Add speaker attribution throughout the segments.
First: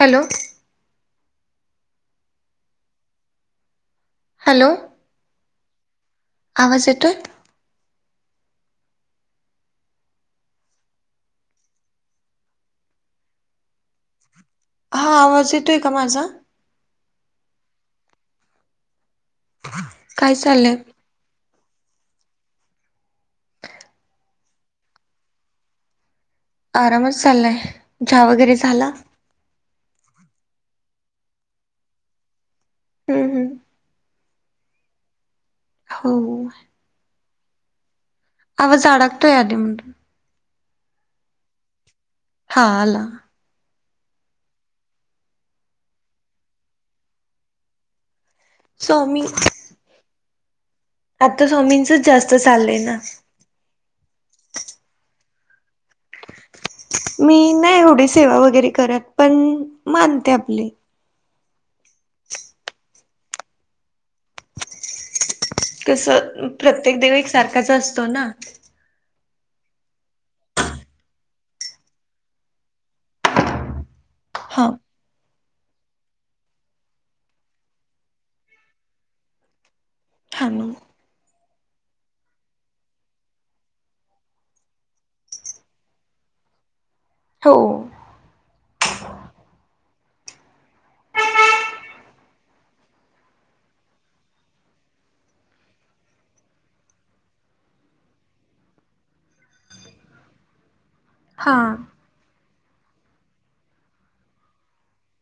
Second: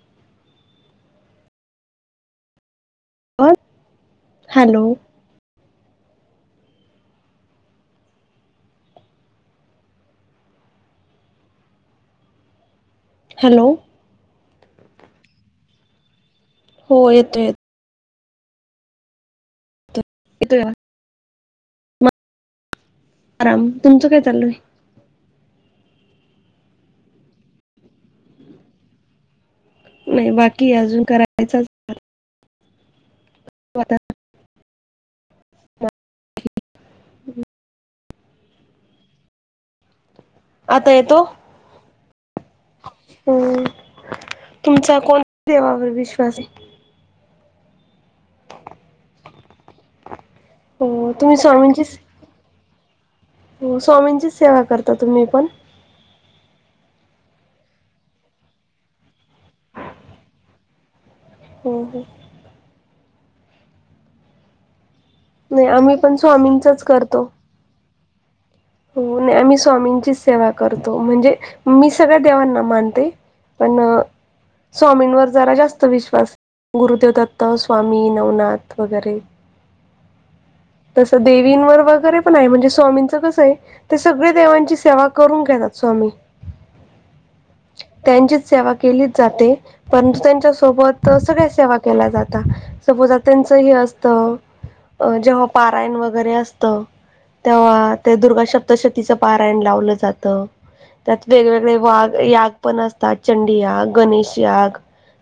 Speaker 1: Hello,
Speaker 2: बर hello.
Speaker 1: आवाज येतोय.
Speaker 2: हॅलो.
Speaker 1: हा आवाज येतोय, का माझा.
Speaker 2: हो येतो येत.
Speaker 1: काय
Speaker 2: येतोय
Speaker 1: चालय.
Speaker 2: मग आराम, तुमचं काय चालूयं.
Speaker 1: आरामच चाललाय, चहा वगैरे झाला.
Speaker 2: नाही बाकी अजून करायचं.
Speaker 1: हम्म हम्म.
Speaker 2: आता
Speaker 1: हो.
Speaker 2: हम्.
Speaker 1: आवाज अडकतोय अधूनमधून.
Speaker 2: आता येतो.
Speaker 1: हा आला.
Speaker 2: हम. तुमचा कोणत्या, देवावर विश्वास ये.
Speaker 1: स्वामी.
Speaker 2: हो तुम्ही
Speaker 1: आता
Speaker 2: स्वामींचीच
Speaker 1: स्वामीचंच जास्त चालय ना.
Speaker 2: स्वामींचीच सेवा करता, तुम्ही पण.
Speaker 1: मी नाही एवढी सेवा वगैरे करत, पण मानते आपली.
Speaker 2: हम हम. नाही आम्ही पण
Speaker 1: कसं
Speaker 2: स्वामींचच
Speaker 1: प्रत्येक देव
Speaker 2: करतो
Speaker 1: एक सारखाच असतो ना.
Speaker 2: हो नाही आम्ही स्वामींचीच सेवा करतो, म्हणजे मी सगळ्या देवांना मानते. पण,
Speaker 1: हा
Speaker 2: स्वामींवर जरा जास्त विश्वास, गुरुदेव दत्त स्वामी नवनाथ वगैरे.
Speaker 1: थां [unintelligible]
Speaker 2: तसं देवींवर वगैरे पण आहे, म्हणजे स्वामींचं कसं ये. तर सगळे देवांची सेवा करून घेतात स्वामी.
Speaker 1: हो.
Speaker 2: त्यांचीच सेवा केली जाते. परंतु त्यांच्या सोबत सगळ्या सेवा केल्या जातात, सपोज अ.. त्यांचं हे असतं. अ जेव्हा पारायण वगैरे असतं. तेव्हा ते दुर्गा सप्तशतीचं पारायण लावलं जात, त्यात
Speaker 1: हा
Speaker 2: वेगवेगळे वार. याग पण असतात, चंडी याग, गणेश याग,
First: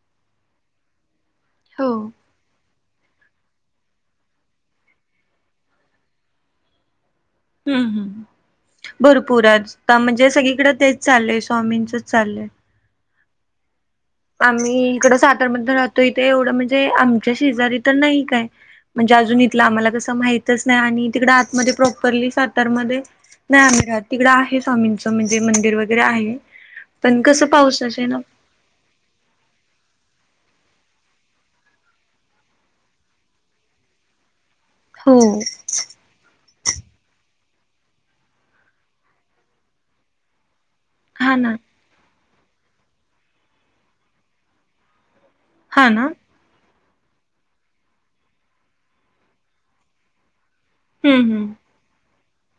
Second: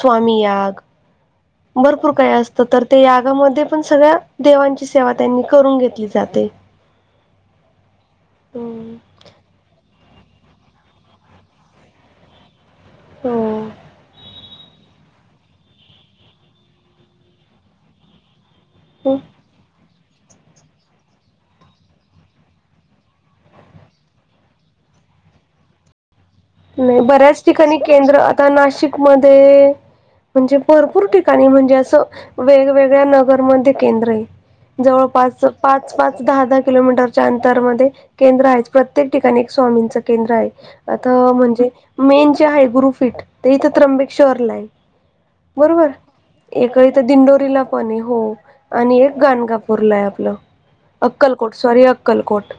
Speaker 2: स्वामी याग.
Speaker 1: हो
Speaker 2: भरपूर काही असत तर ते, यागामध्ये पण सगळ्या देवांची सेवा त्यांनी करून घेतली जाते.
Speaker 1: हम्म हम्. भरपूर चं आता म्हणजे, सगळीकडें तेच चालूय स्वामींचच चाललंय.
Speaker 2: हो.
Speaker 1: आम्ही इकडं सातार राहतो, येथे एवढं म्हणजे आमच्या शेजारी तर नाही काय. म्हणजे अजून इथलं आम्हाला कसं माहितच नाही, आणि तिकड आतमध्ये प्रॉपरली सातार मध्ये. नाही आम्ही जात तिकडं आहे, स्वामींचं म्हणजे मंदिर वगैरे आहे.
Speaker 2: नाही
Speaker 1: पण
Speaker 2: बऱ्याच
Speaker 1: कसं
Speaker 2: ठिकाणी
Speaker 1: पाऊसच आहे ना
Speaker 2: केंद्र आता, नाशिकमध्ये. म्हणजे भरपूर ठिकाणी म्हणजे, असं वेगवेगळ्या नगरमध्ये केंद्र ये.
Speaker 1: हो
Speaker 2: जवळपास पाच पाच, दहा दहा किलोमीटरच्या अंतरमध्ये. केंद्र आहे. प्रत्येक ठिकाणी एक स्वामींच केंद्र आहे. आता
Speaker 1: हा ना
Speaker 2: म्हणजे मेन जे आहे, गुरुफिट ते इथे त्र्यंबकेश्वर ला आहे.
Speaker 1: हा
Speaker 2: बरोबर.
Speaker 1: ना
Speaker 2: एक ही तर दिंडोरीला पण आहे, हो आणि एक गानगापूरला आपलं.
Speaker 1: हम्म हम्म.
Speaker 2: अक्कलकोट सॉरी अक्कलकोट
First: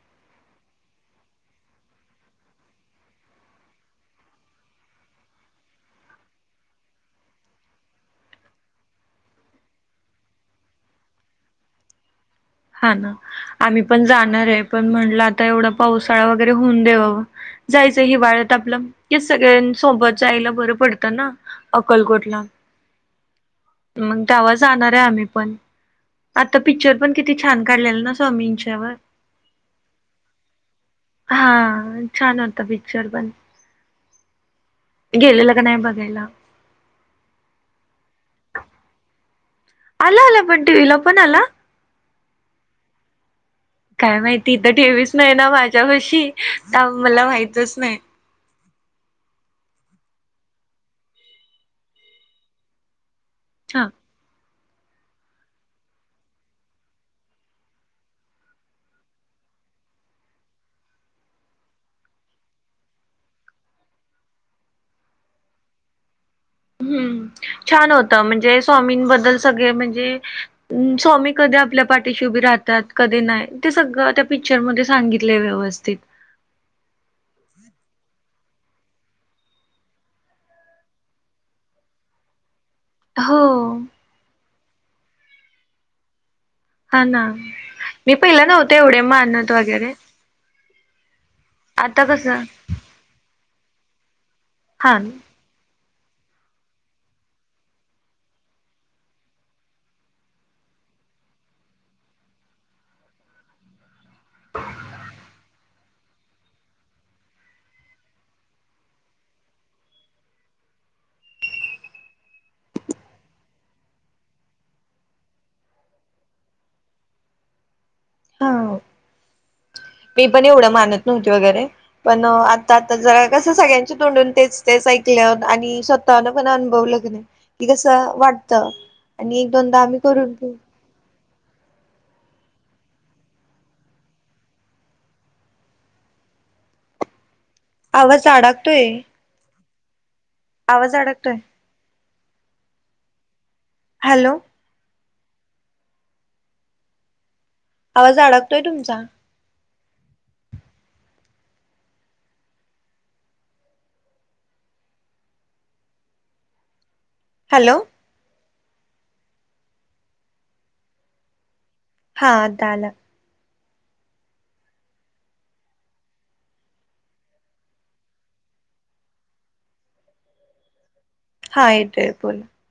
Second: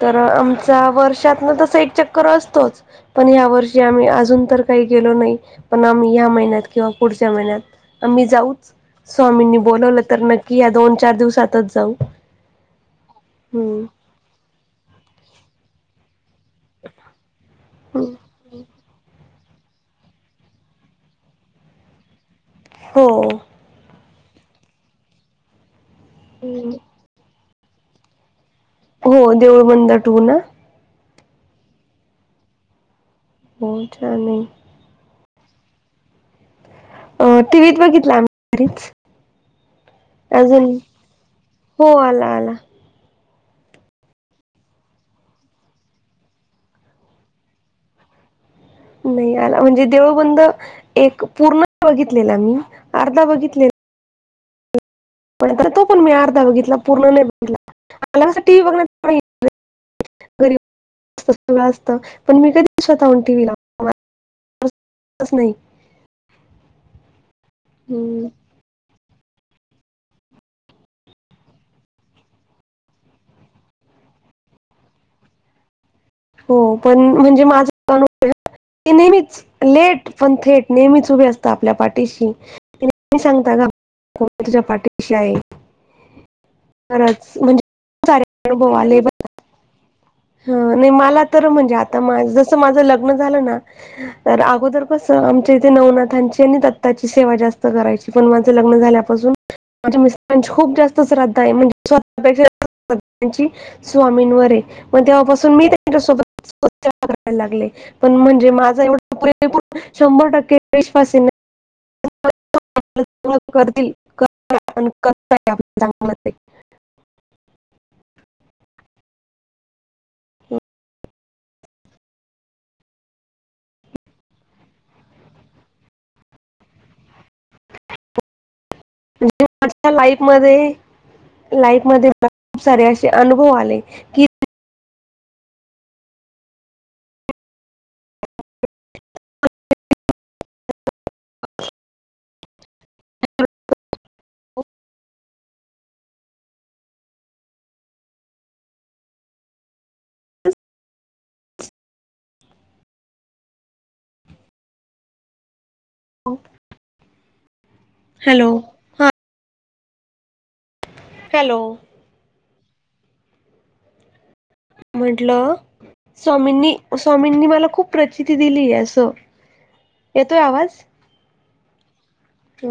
Speaker 2: तर, आमचा वर्षातन तस एक चक्कर असतोच. पण ह्या वर्षी आम्ही अजून तर काही गेलो नाही, पण आम्ही या् महिन्यात किंवा पुढच्या महिन्यात. आम्ही जाऊच., स्वामींनी बोलवलं तर, नक्की या दोन चार दिवसातच जाऊ.
Speaker 1: हा ना आम्ही पण
Speaker 2: हम्म
Speaker 1: जाणार आहे पण. म्हटलं आता एवढा पावसाळा वगैरे होऊन देवाव. जागी जागी वाढत टाकल खीस सगळ्यांसोबत जायला बरं पडतं ना अक्कलकोटला.
Speaker 2: हो.
Speaker 1: मग तवा जाणार आहे आम्ही पण, आता पिक्चर पण किती. किती छान काढलेलं ना स्वामींच्यावर.
Speaker 2: हो देऊळबंद टू ना.
Speaker 1: हा छान होता पिक्चर पण.
Speaker 2: हो चालेल.
Speaker 1: गेलेलं का नाही बघायला.
Speaker 2: टी व्हीत बघितलं आ घरीच.
Speaker 1: आल्या आल्या पण
Speaker 2: अजून
Speaker 1: टीव्हीला पण आला.
Speaker 2: हो आला आला.
Speaker 1: काय माहिती इथ ठेवीच नाही ना माझ्यापाशी त्यामुळं मला माहितच नाही.
Speaker 2: नाही आला म्हणजे देऊळबंद एक पूर्ण बघितलेला मी अर्धा बघितलेला.
Speaker 1: हा.
Speaker 2: पण तो पण मी अर्धा बघितला पूर्ण नाही बघितला मला टीव्ही बघण्यात गरीब सगळं असत, पण मी कधी स्वतःहून टीव्हीला वैगरे च तसं नई
Speaker 1: हम्म. छान होत
Speaker 2: हम्म.
Speaker 1: म्हणजे स्वामींबद्दल सगळे म्हणजे स्वामी कधी आपल्या पाठीशी उभी राहतात कधी नाही ते सगळं त्या पिक्चरमध्ये सा सांगितले व्यवस्थित.
Speaker 2: हो पण म्हणजे माझ अनु [unintelligible] ते नेहमीच लेट पण थेट नेहमीच उभे असता आपल्या पाठीशी. ते नेहमी
Speaker 1: हो
Speaker 2: सांगता ना [unintelligible] मी तुझ्या पाठीशी आहे.
Speaker 1: हा ना
Speaker 2: खरंच म्हणजे खूप
Speaker 1: मी
Speaker 2: सारे
Speaker 1: पहिलं नव्हते एवढे मानत वगैरे.
Speaker 2: ह नाही मला तर म्हणजे आता जस माझं लग्न झालं ना तर, आ [unintelligible] दर
Speaker 1: हा
Speaker 2: कस तेथे नवनाथांची आणि दत्ताची सेवा जास्त करायची पण माझं लग्न झाल्यापासून माझ्या मिस्टारांची खूप जास्त श्रद्धा आहे म्हणजे स्वतःपेक्षा [unintelligible] त्यांची. स्वामींवर आहे मग तेव्हापासून मी त्यांच्यासोबत [unintelligible] करायला लागले. पण म्हणजे माझा एवढा शंभर टक्के विश्वास आहे ना. तसं म्हणायला सुरुवात करतील कस आप चांगल मध्ये.
Speaker 1: हा, मी पण एवढं मानत नव्हती वगैरे. पण, आता आता जरा कस सगळ्यांचे तोंडून तेच तेच ऐकल्यावर आणि स्वतःन पण अनुभवल की नाही. की कसं वाटत.
Speaker 2: म्हणजे माझ्या लाईफ मध्ये. लाईफ मध्ये खूप सारे असे अनुभव आले की
Speaker 1: आवाज अडाकतोय. आवाज अडकतोय.
Speaker 2: [inaudible]
Speaker 1: हॅलो. आवाज अडकतोय तुमचा. हॅलो.
Speaker 2: हॅलो. हॅलो.
Speaker 1: हा आता आला.
Speaker 2: म्हंटलं स्वामींनी स्वामींनी मला खूप प्रचिती दिलीय असं. येतोय आवाज?
Speaker 1: हा येतोय बोल.
Speaker 2: हो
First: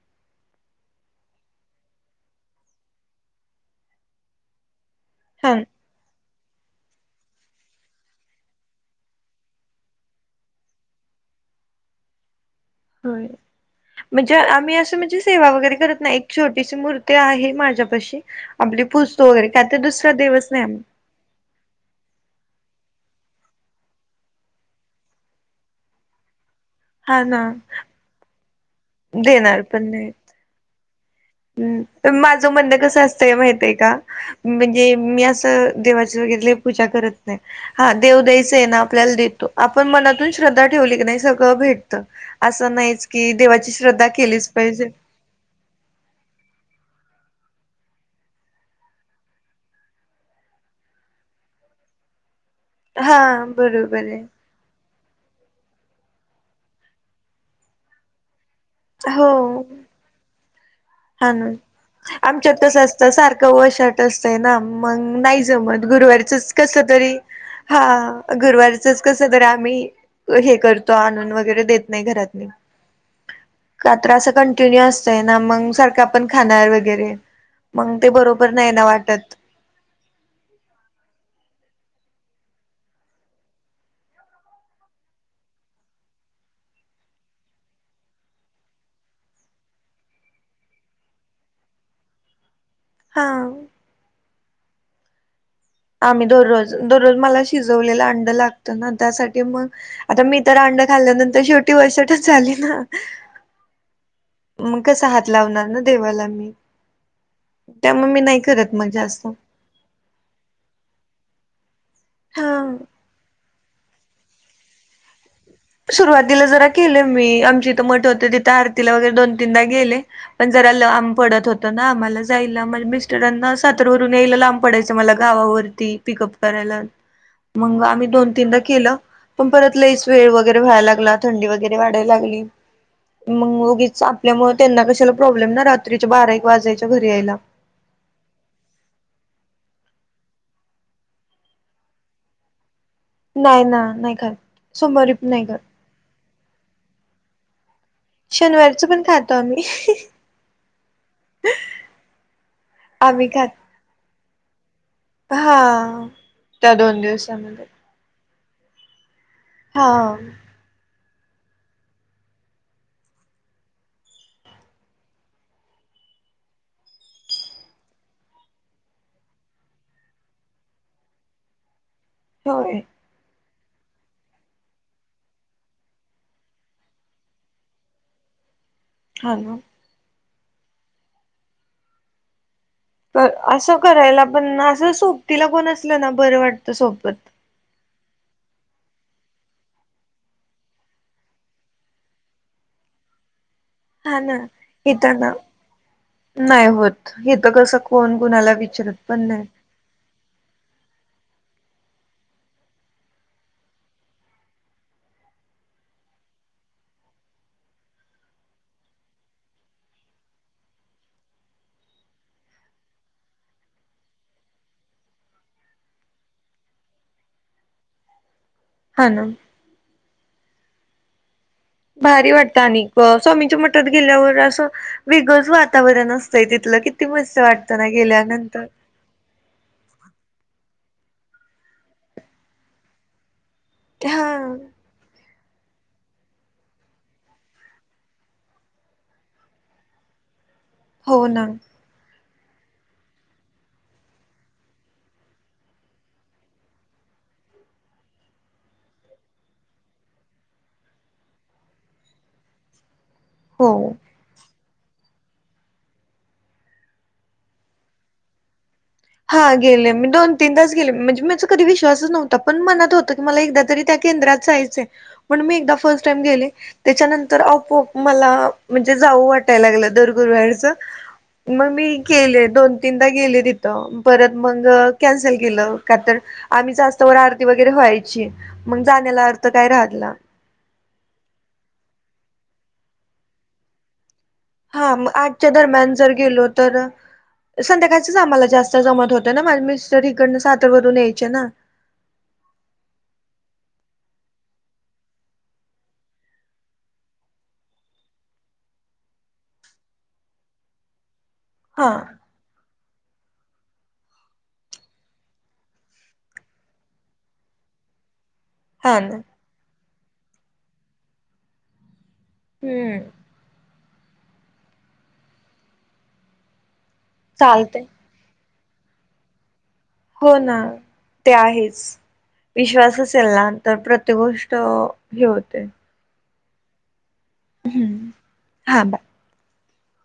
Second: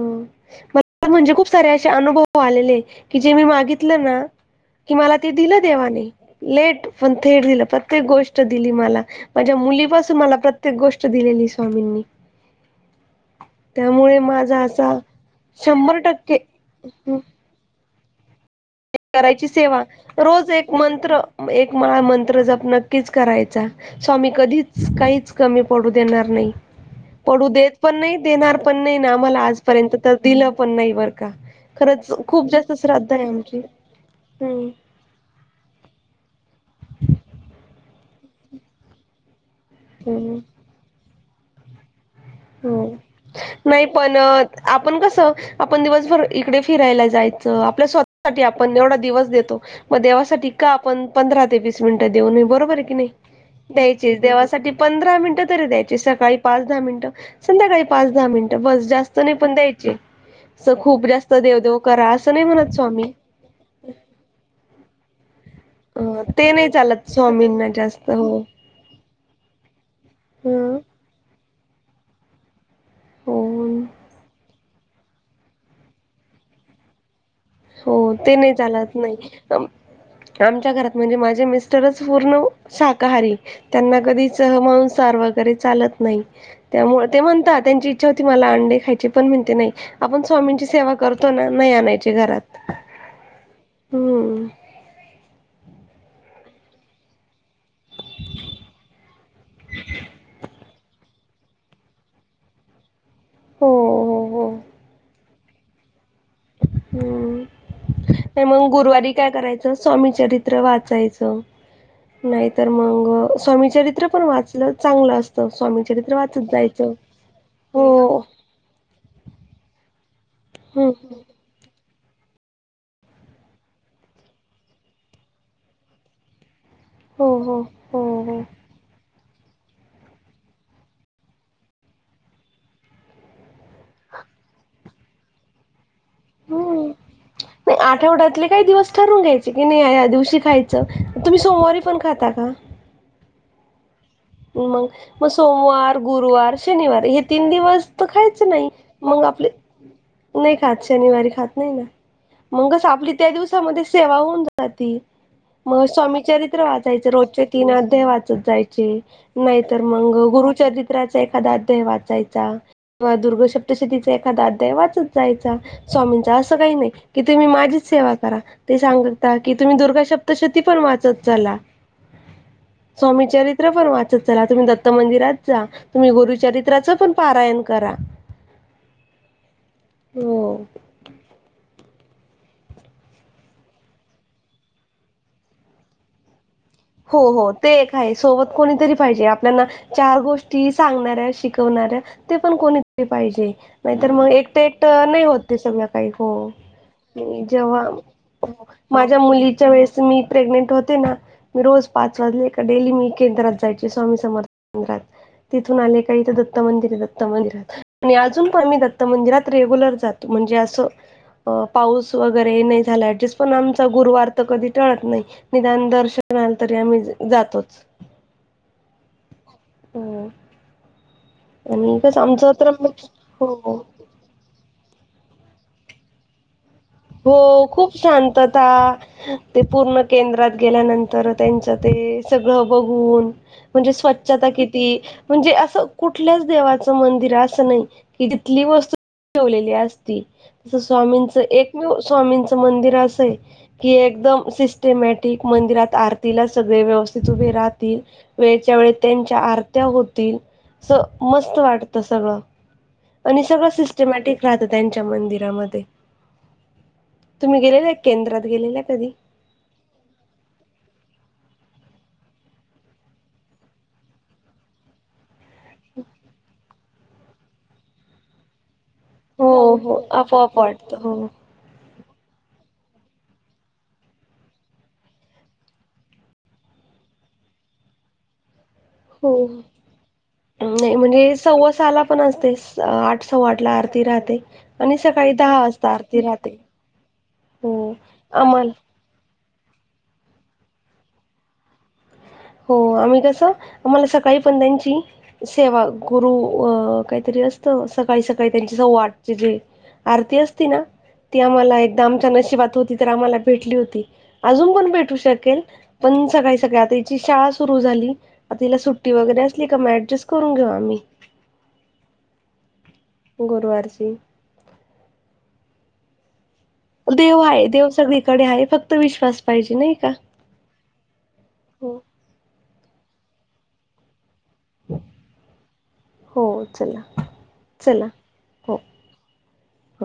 Speaker 2: म म्हणजे खूप सारे असे अनुभव आलेले, की जे मी मागितलं ना. कि मला ते
Speaker 1: हा
Speaker 2: दिलं देवाने, लेट पण थेट दिलं प्रत्येक गोष्ट दिली मला. माझ्या मुलीपासून मला प्रत्येक गोष्ट दिलेली स्वामींनी.
Speaker 1: होय.
Speaker 2: त्यामुळे
Speaker 1: म्हणजे,
Speaker 2: माझा
Speaker 1: आम्ही असं
Speaker 2: असा
Speaker 1: म्हणजे सेवा वगैरे
Speaker 2: शंभर
Speaker 1: करत नाही, एक
Speaker 2: टक्के
Speaker 1: छोटीशी मूर्ती आहे माझ्यापाशी. आपली पूजतो वगैरे
Speaker 2: करायची
Speaker 1: का तर
Speaker 2: सेवा
Speaker 1: दुसरा देवच
Speaker 2: रोज
Speaker 1: नाही
Speaker 2: एक मंत्र एक माळ मंत्र जप नक्कीच करायचा. स्वामी कधीच काहीचं, कमी पडू देणार नाही.
Speaker 1: हां ना.
Speaker 2: पडू देत पण नाही देणार पण नाही ना, आम्हाला
Speaker 1: देणार पण
Speaker 2: आजपर्यंत
Speaker 1: नाही
Speaker 2: तर दिलं पण नाही बरं. का. खरंच खूप
Speaker 1: माझं
Speaker 2: जास्त
Speaker 1: म्हणण कसं
Speaker 2: श्रद्धा
Speaker 1: असतंय
Speaker 2: आमची
Speaker 1: माहित आहे का,
Speaker 2: हम्म
Speaker 1: म्हणजे मी असं देवाचे वगैर. पूजा करत नाही. हा देव द्यायचं ना आपल्याला देतो. आपण मनातून
Speaker 2: हम्म.
Speaker 1: श्रद्धा ठेवली की नाही सगळं भेटत असं,
Speaker 2: हो
Speaker 1: नाहीच की देवाची
Speaker 2: नाही
Speaker 1: श्रद्धा
Speaker 2: पण
Speaker 1: केलीच पाहिजे.
Speaker 2: आपण कसं आपण दिवसभर इकडे फिरायला जायचं, आपल्या स्वतःसाठी आपण एवढा दिवस देतो. मग देवासाठी का आपण पंधरा ते वीस मिनिंट देऊ नये बरोबर आहे. कणी
Speaker 1: हा बरोबर
Speaker 2: द्यायचे
Speaker 1: आहे
Speaker 2: देवासाठी. पंधरा मिनिटं तरी द्यायचे सकाळी पाच दहा मिनिटं संध्याकाळी पाच दहा मिनिटं. बस जास्त
Speaker 1: हो
Speaker 2: नाही पण द्यायचे, असं खूप
Speaker 1: हा
Speaker 2: जास्त देवदेव करा असं नाही, म्हणत स्वामी.
Speaker 1: कवळ शॉट असतंय ना मग, नाही जमतं
Speaker 2: अ ते
Speaker 1: गुरुवारीचच
Speaker 2: नाही
Speaker 1: कसं
Speaker 2: चालत
Speaker 1: तरी.
Speaker 2: स्वामींना जास्त
Speaker 1: हा
Speaker 2: हो
Speaker 1: गुरुवारचचं जरा कसं आम्ही, हे
Speaker 2: हं
Speaker 1: करतो आणून वगैरे देतो. नाही घरातली
Speaker 2: हो
Speaker 1: का तर असं कंटिन्यू असतना म सारखं आपण खाणार वगैरे,
Speaker 2: हो
Speaker 1: मग ते बरोबर नाही ना
Speaker 2: चालत
Speaker 1: वाटतं.
Speaker 2: नाही आमच्या घरात म्हणजे, माझे मिस्टरच पूर्ण शाकाहारी. त्यांना कधीच मांसाहार वगैरे चालत नाही. त्यामुळं ते म्हणतात त्यांची इच्छा होती, मला अंडे खायची पण म्हणते नाही. आपण स्वामींची सेवा करतो ना, नाही आणायचे घरात.
Speaker 1: हां.
Speaker 2: हम.
Speaker 1: आम्ही दररोज, दररोज मला. शिजवलेलं अंड लागत ना, त्यासाठी मग आता मी तर अंड खाल्यानंतर शेव ती वशडच झाली ना.
Speaker 2: हो. हो हो
Speaker 1: मग कसं हात लावणार ना, देवाला मी.
Speaker 2: हम्म
Speaker 1: त्यामुळे मी
Speaker 2: नाही मग
Speaker 1: करत
Speaker 2: गुरुवारी
Speaker 1: जास्त
Speaker 2: काय करायच? स्वामी चरित्र वाचायचं, नाहीतर
Speaker 1: हा.
Speaker 2: मग स्वामीचरि चरित्र पण वाचलं चांगलं असत.
Speaker 1: सुरुवातीला जरा केलं मी आमच्या इथ मठ
Speaker 2: हो
Speaker 1: होते तिथे आरती तिला वगैरे दोन तीनदा गेले, पण जरा
Speaker 2: हम्म
Speaker 1: लांब पडत होतं. तर ना आम्हांला जायला माझ्या मिस्टरांना, सातारवरून यायला लांब पडायचं, मला गावावरती पिकअप करायला.
Speaker 2: हो हो
Speaker 1: मग
Speaker 2: हो
Speaker 1: आम्ही दोन
Speaker 2: हो
Speaker 1: तीनदा केलं, पण परत लईस वेळ वगै वगैरे व्हाय लागला, थंडी वगैरे वाढाय लागली. मग उगीच आपल्यामुळे त्यांना कशाला प्रॉब्लेम ना, रात्रीचे बारा एक वाजायचे
Speaker 2: हम्म.
Speaker 1: घरी यायला.
Speaker 2: नाही आठवड्यातले काही दिवस ठरून घ्यायचे की, नाही या दिवशी खायचं, तुम्ही सोमवारी पण खाता का.
Speaker 1: नाही ना, नाही खातं.
Speaker 2: मग मग सोमवार गुरुवार शनिवार हे तीन दिवस तर खायच नाही,
Speaker 1: शनिवारचं पण
Speaker 2: मग
Speaker 1: खातो
Speaker 2: आपले.
Speaker 1: आम्ही
Speaker 2: नाही खातं शनिवारी खात नाही ना, मग आपली
Speaker 1: आम्ही
Speaker 2: त्या
Speaker 1: खात
Speaker 2: दिवसामध्ये सेवा होऊन जा मग
Speaker 1: हा
Speaker 2: स्वामी चरित्र
Speaker 1: त्या दोन
Speaker 2: वाचायचे, रोजचे
Speaker 1: दिवसामध्ये
Speaker 2: तीन अध्याय वाचत जायचे. नाही तर
Speaker 1: हा
Speaker 2: मगं गुरुचरित्राचा एखादा अध्याय वाचायचा. किंवा दुर्ग सप्तशतीचा एखादा, अद्याय वाचत जायचा. स्वामींच असं काही नाही की तुम्ही माझीच सेवा करा. ते सांगता की तुम्ही दुर्गा शब्दशती पण वाचत चला.
Speaker 1: होय.
Speaker 2: स्वामी चरित्र पण वाचत चला. तुम्ही दत्त मंदिरात जा, तुम्ही गुरुचरित्राचं पण पारायण करा.
Speaker 1: हा नव्ह.
Speaker 2: हो.
Speaker 1: अं असं करायला पण असं सोबतीला कोण असलं ना बरं वाट
Speaker 2: हो हो. ते एक आहे, सोबत कोणीतरी पाहिजे आपल्यांना चार गोष्टी सांगणाऱ्या शिकवणाऱ्या. ते पण कोणी तरी पाहिजे. नाहीतर
Speaker 1: हा
Speaker 2: मग
Speaker 1: ना
Speaker 2: एकटं
Speaker 1: इथ
Speaker 2: एकटं नाही
Speaker 1: ना
Speaker 2: होत ते सगळं काही हो
Speaker 1: नाही होत
Speaker 2: आणि
Speaker 1: इथं कसं
Speaker 2: जेव्हा
Speaker 1: कोण कुणाला विचारत
Speaker 2: माझ्या
Speaker 1: पण नाही
Speaker 2: मुलीच्या वेळेस मी प्रेग्नेंट होते ना मी रोज पाच वाजले का डेली मी केंद्रात जायची, स्वामी समर्थ केंद्रात. तिथून आले का, इथं दत्त मंदिर आहे दत्त मंदिरात. आणि अजून पण मी दत्त मंदिरात रेग्युलर जातो, म्हणजे असं अ पाऊस वगैरे नाही झाला ऍडजस्ट पण आमचा गुरुवार तर कधी टळत नाही. निदान दर्शन आलं तरी आम्ही जातोच.
Speaker 1: हा ना.
Speaker 2: हो आणि कसं
Speaker 1: भारी
Speaker 2: आमचं
Speaker 1: वाटतं
Speaker 2: तर
Speaker 1: आणि कस्वामीच्या
Speaker 2: हो
Speaker 1: मठात गेल्यावर असं विगज वातावरण असतंय तिथलं कि
Speaker 2: हो खूप शांतता ते पूर्ण केंद्रात गेल्यानंतर त्यांचं ते सगळं बघून म्हणजे
Speaker 1: हा
Speaker 2: स्वच्छता की ती म्हणजे असं कुठल्याच देवाचं मंदिर असं नाही, की जिथली वस्तू ठेवलेली असती, तसं
Speaker 1: हो
Speaker 2: स्वामींचं
Speaker 1: ना
Speaker 2: एकमेव स्वामींचं मंदिर असंय की एकदम सिस्टमॅटिक मंदिरात आरतीला सगळे व्यवस्थित उभे राहतील. वेळच्या वेळी त्यांच्या आरत्या होतील, असं मस्त वाटतं सगळं. आणि सगळं
Speaker 1: हो
Speaker 2: सिस्टमॅटिक राहतं त्यांच्या मंदिरामध्ये. तुम्ही गेलेला आहे केंद्रात गेलेलं आहे कधी?
Speaker 1: हा गेले मी दोन तीनदाच गेले, म्हणजे माझा कधी विश्वासच नव्हता. पणत होतं की, मला एकदा तरी त्या केंद्रात जाय पण मी एक फर्स्ट टाईम गेले, त्याच्यानंतर आपोआप अ मला म्हणजे जाऊ वाटाय
Speaker 2: हो
Speaker 1: लागलं
Speaker 2: हो
Speaker 1: दर
Speaker 2: आपोआप
Speaker 1: गुरुवरचं.
Speaker 2: वाटत हो
Speaker 1: मग मी गेले दोन तीनदा गेले तित तो परत मग कॅन्सल केलं, का तर आम्ही जाऊस तवर आरती वगैरे व्हायची. मग जाण्याला
Speaker 2: हो.
Speaker 1: अर्थ काय राहत ला.
Speaker 2: नाही म्हणजे सव्वासाला पण असते, आठ सव्वा आठ ला आरती राहते.
Speaker 1: हा
Speaker 2: आणि
Speaker 1: मग
Speaker 2: सकाळी
Speaker 1: आठच्या
Speaker 2: दहा वाजता
Speaker 1: दरम्यान जर
Speaker 2: आरती
Speaker 1: गेलो
Speaker 2: राहते
Speaker 1: तर,
Speaker 2: हो
Speaker 1: संध्याकाळचच आम्हाला जास्तं जमत होत. हो ना माझे मिस्टर इकडं साताऱ्यारून यायचे ना.
Speaker 2: हो आम्ही कसं आम्हाला सकाळी पंधांची सेवा गुरु अ काहीतरी असतं, सकाळी सकाळी त्यांचे सव्वा आठचे जे आरती असती ना ती आम्हाला
Speaker 1: हा
Speaker 2: एकदा आमच्या नशिबात होती तर आम्हाला भेटली होती, अजून पण भेटू शकेल पण सकाळी सकाळी आता इथे ची शाळा सुरु झाली, आपल्याला हिला
Speaker 1: हा
Speaker 2: सुट्टी
Speaker 1: ना
Speaker 2: वगैरे असली का मग ऍडजेस्ट करून घेऊ आम्ही.
Speaker 1: हम्म.
Speaker 2: गुरुवारची. देव हाय,
Speaker 1: चालते
Speaker 2: देव सगळीकडे हाय फक्त विश्वास पाहिजे नाही का?
Speaker 1: हो ना, ते आहेच‌.
Speaker 2: हो
Speaker 1: विश्वास असेल ना तर प्रत्येक गोष् त हे होतंय.
Speaker 2: हो चला. चला.
Speaker 1: हम्म
Speaker 2: हो
Speaker 1: हा बाय.
Speaker 2: हो.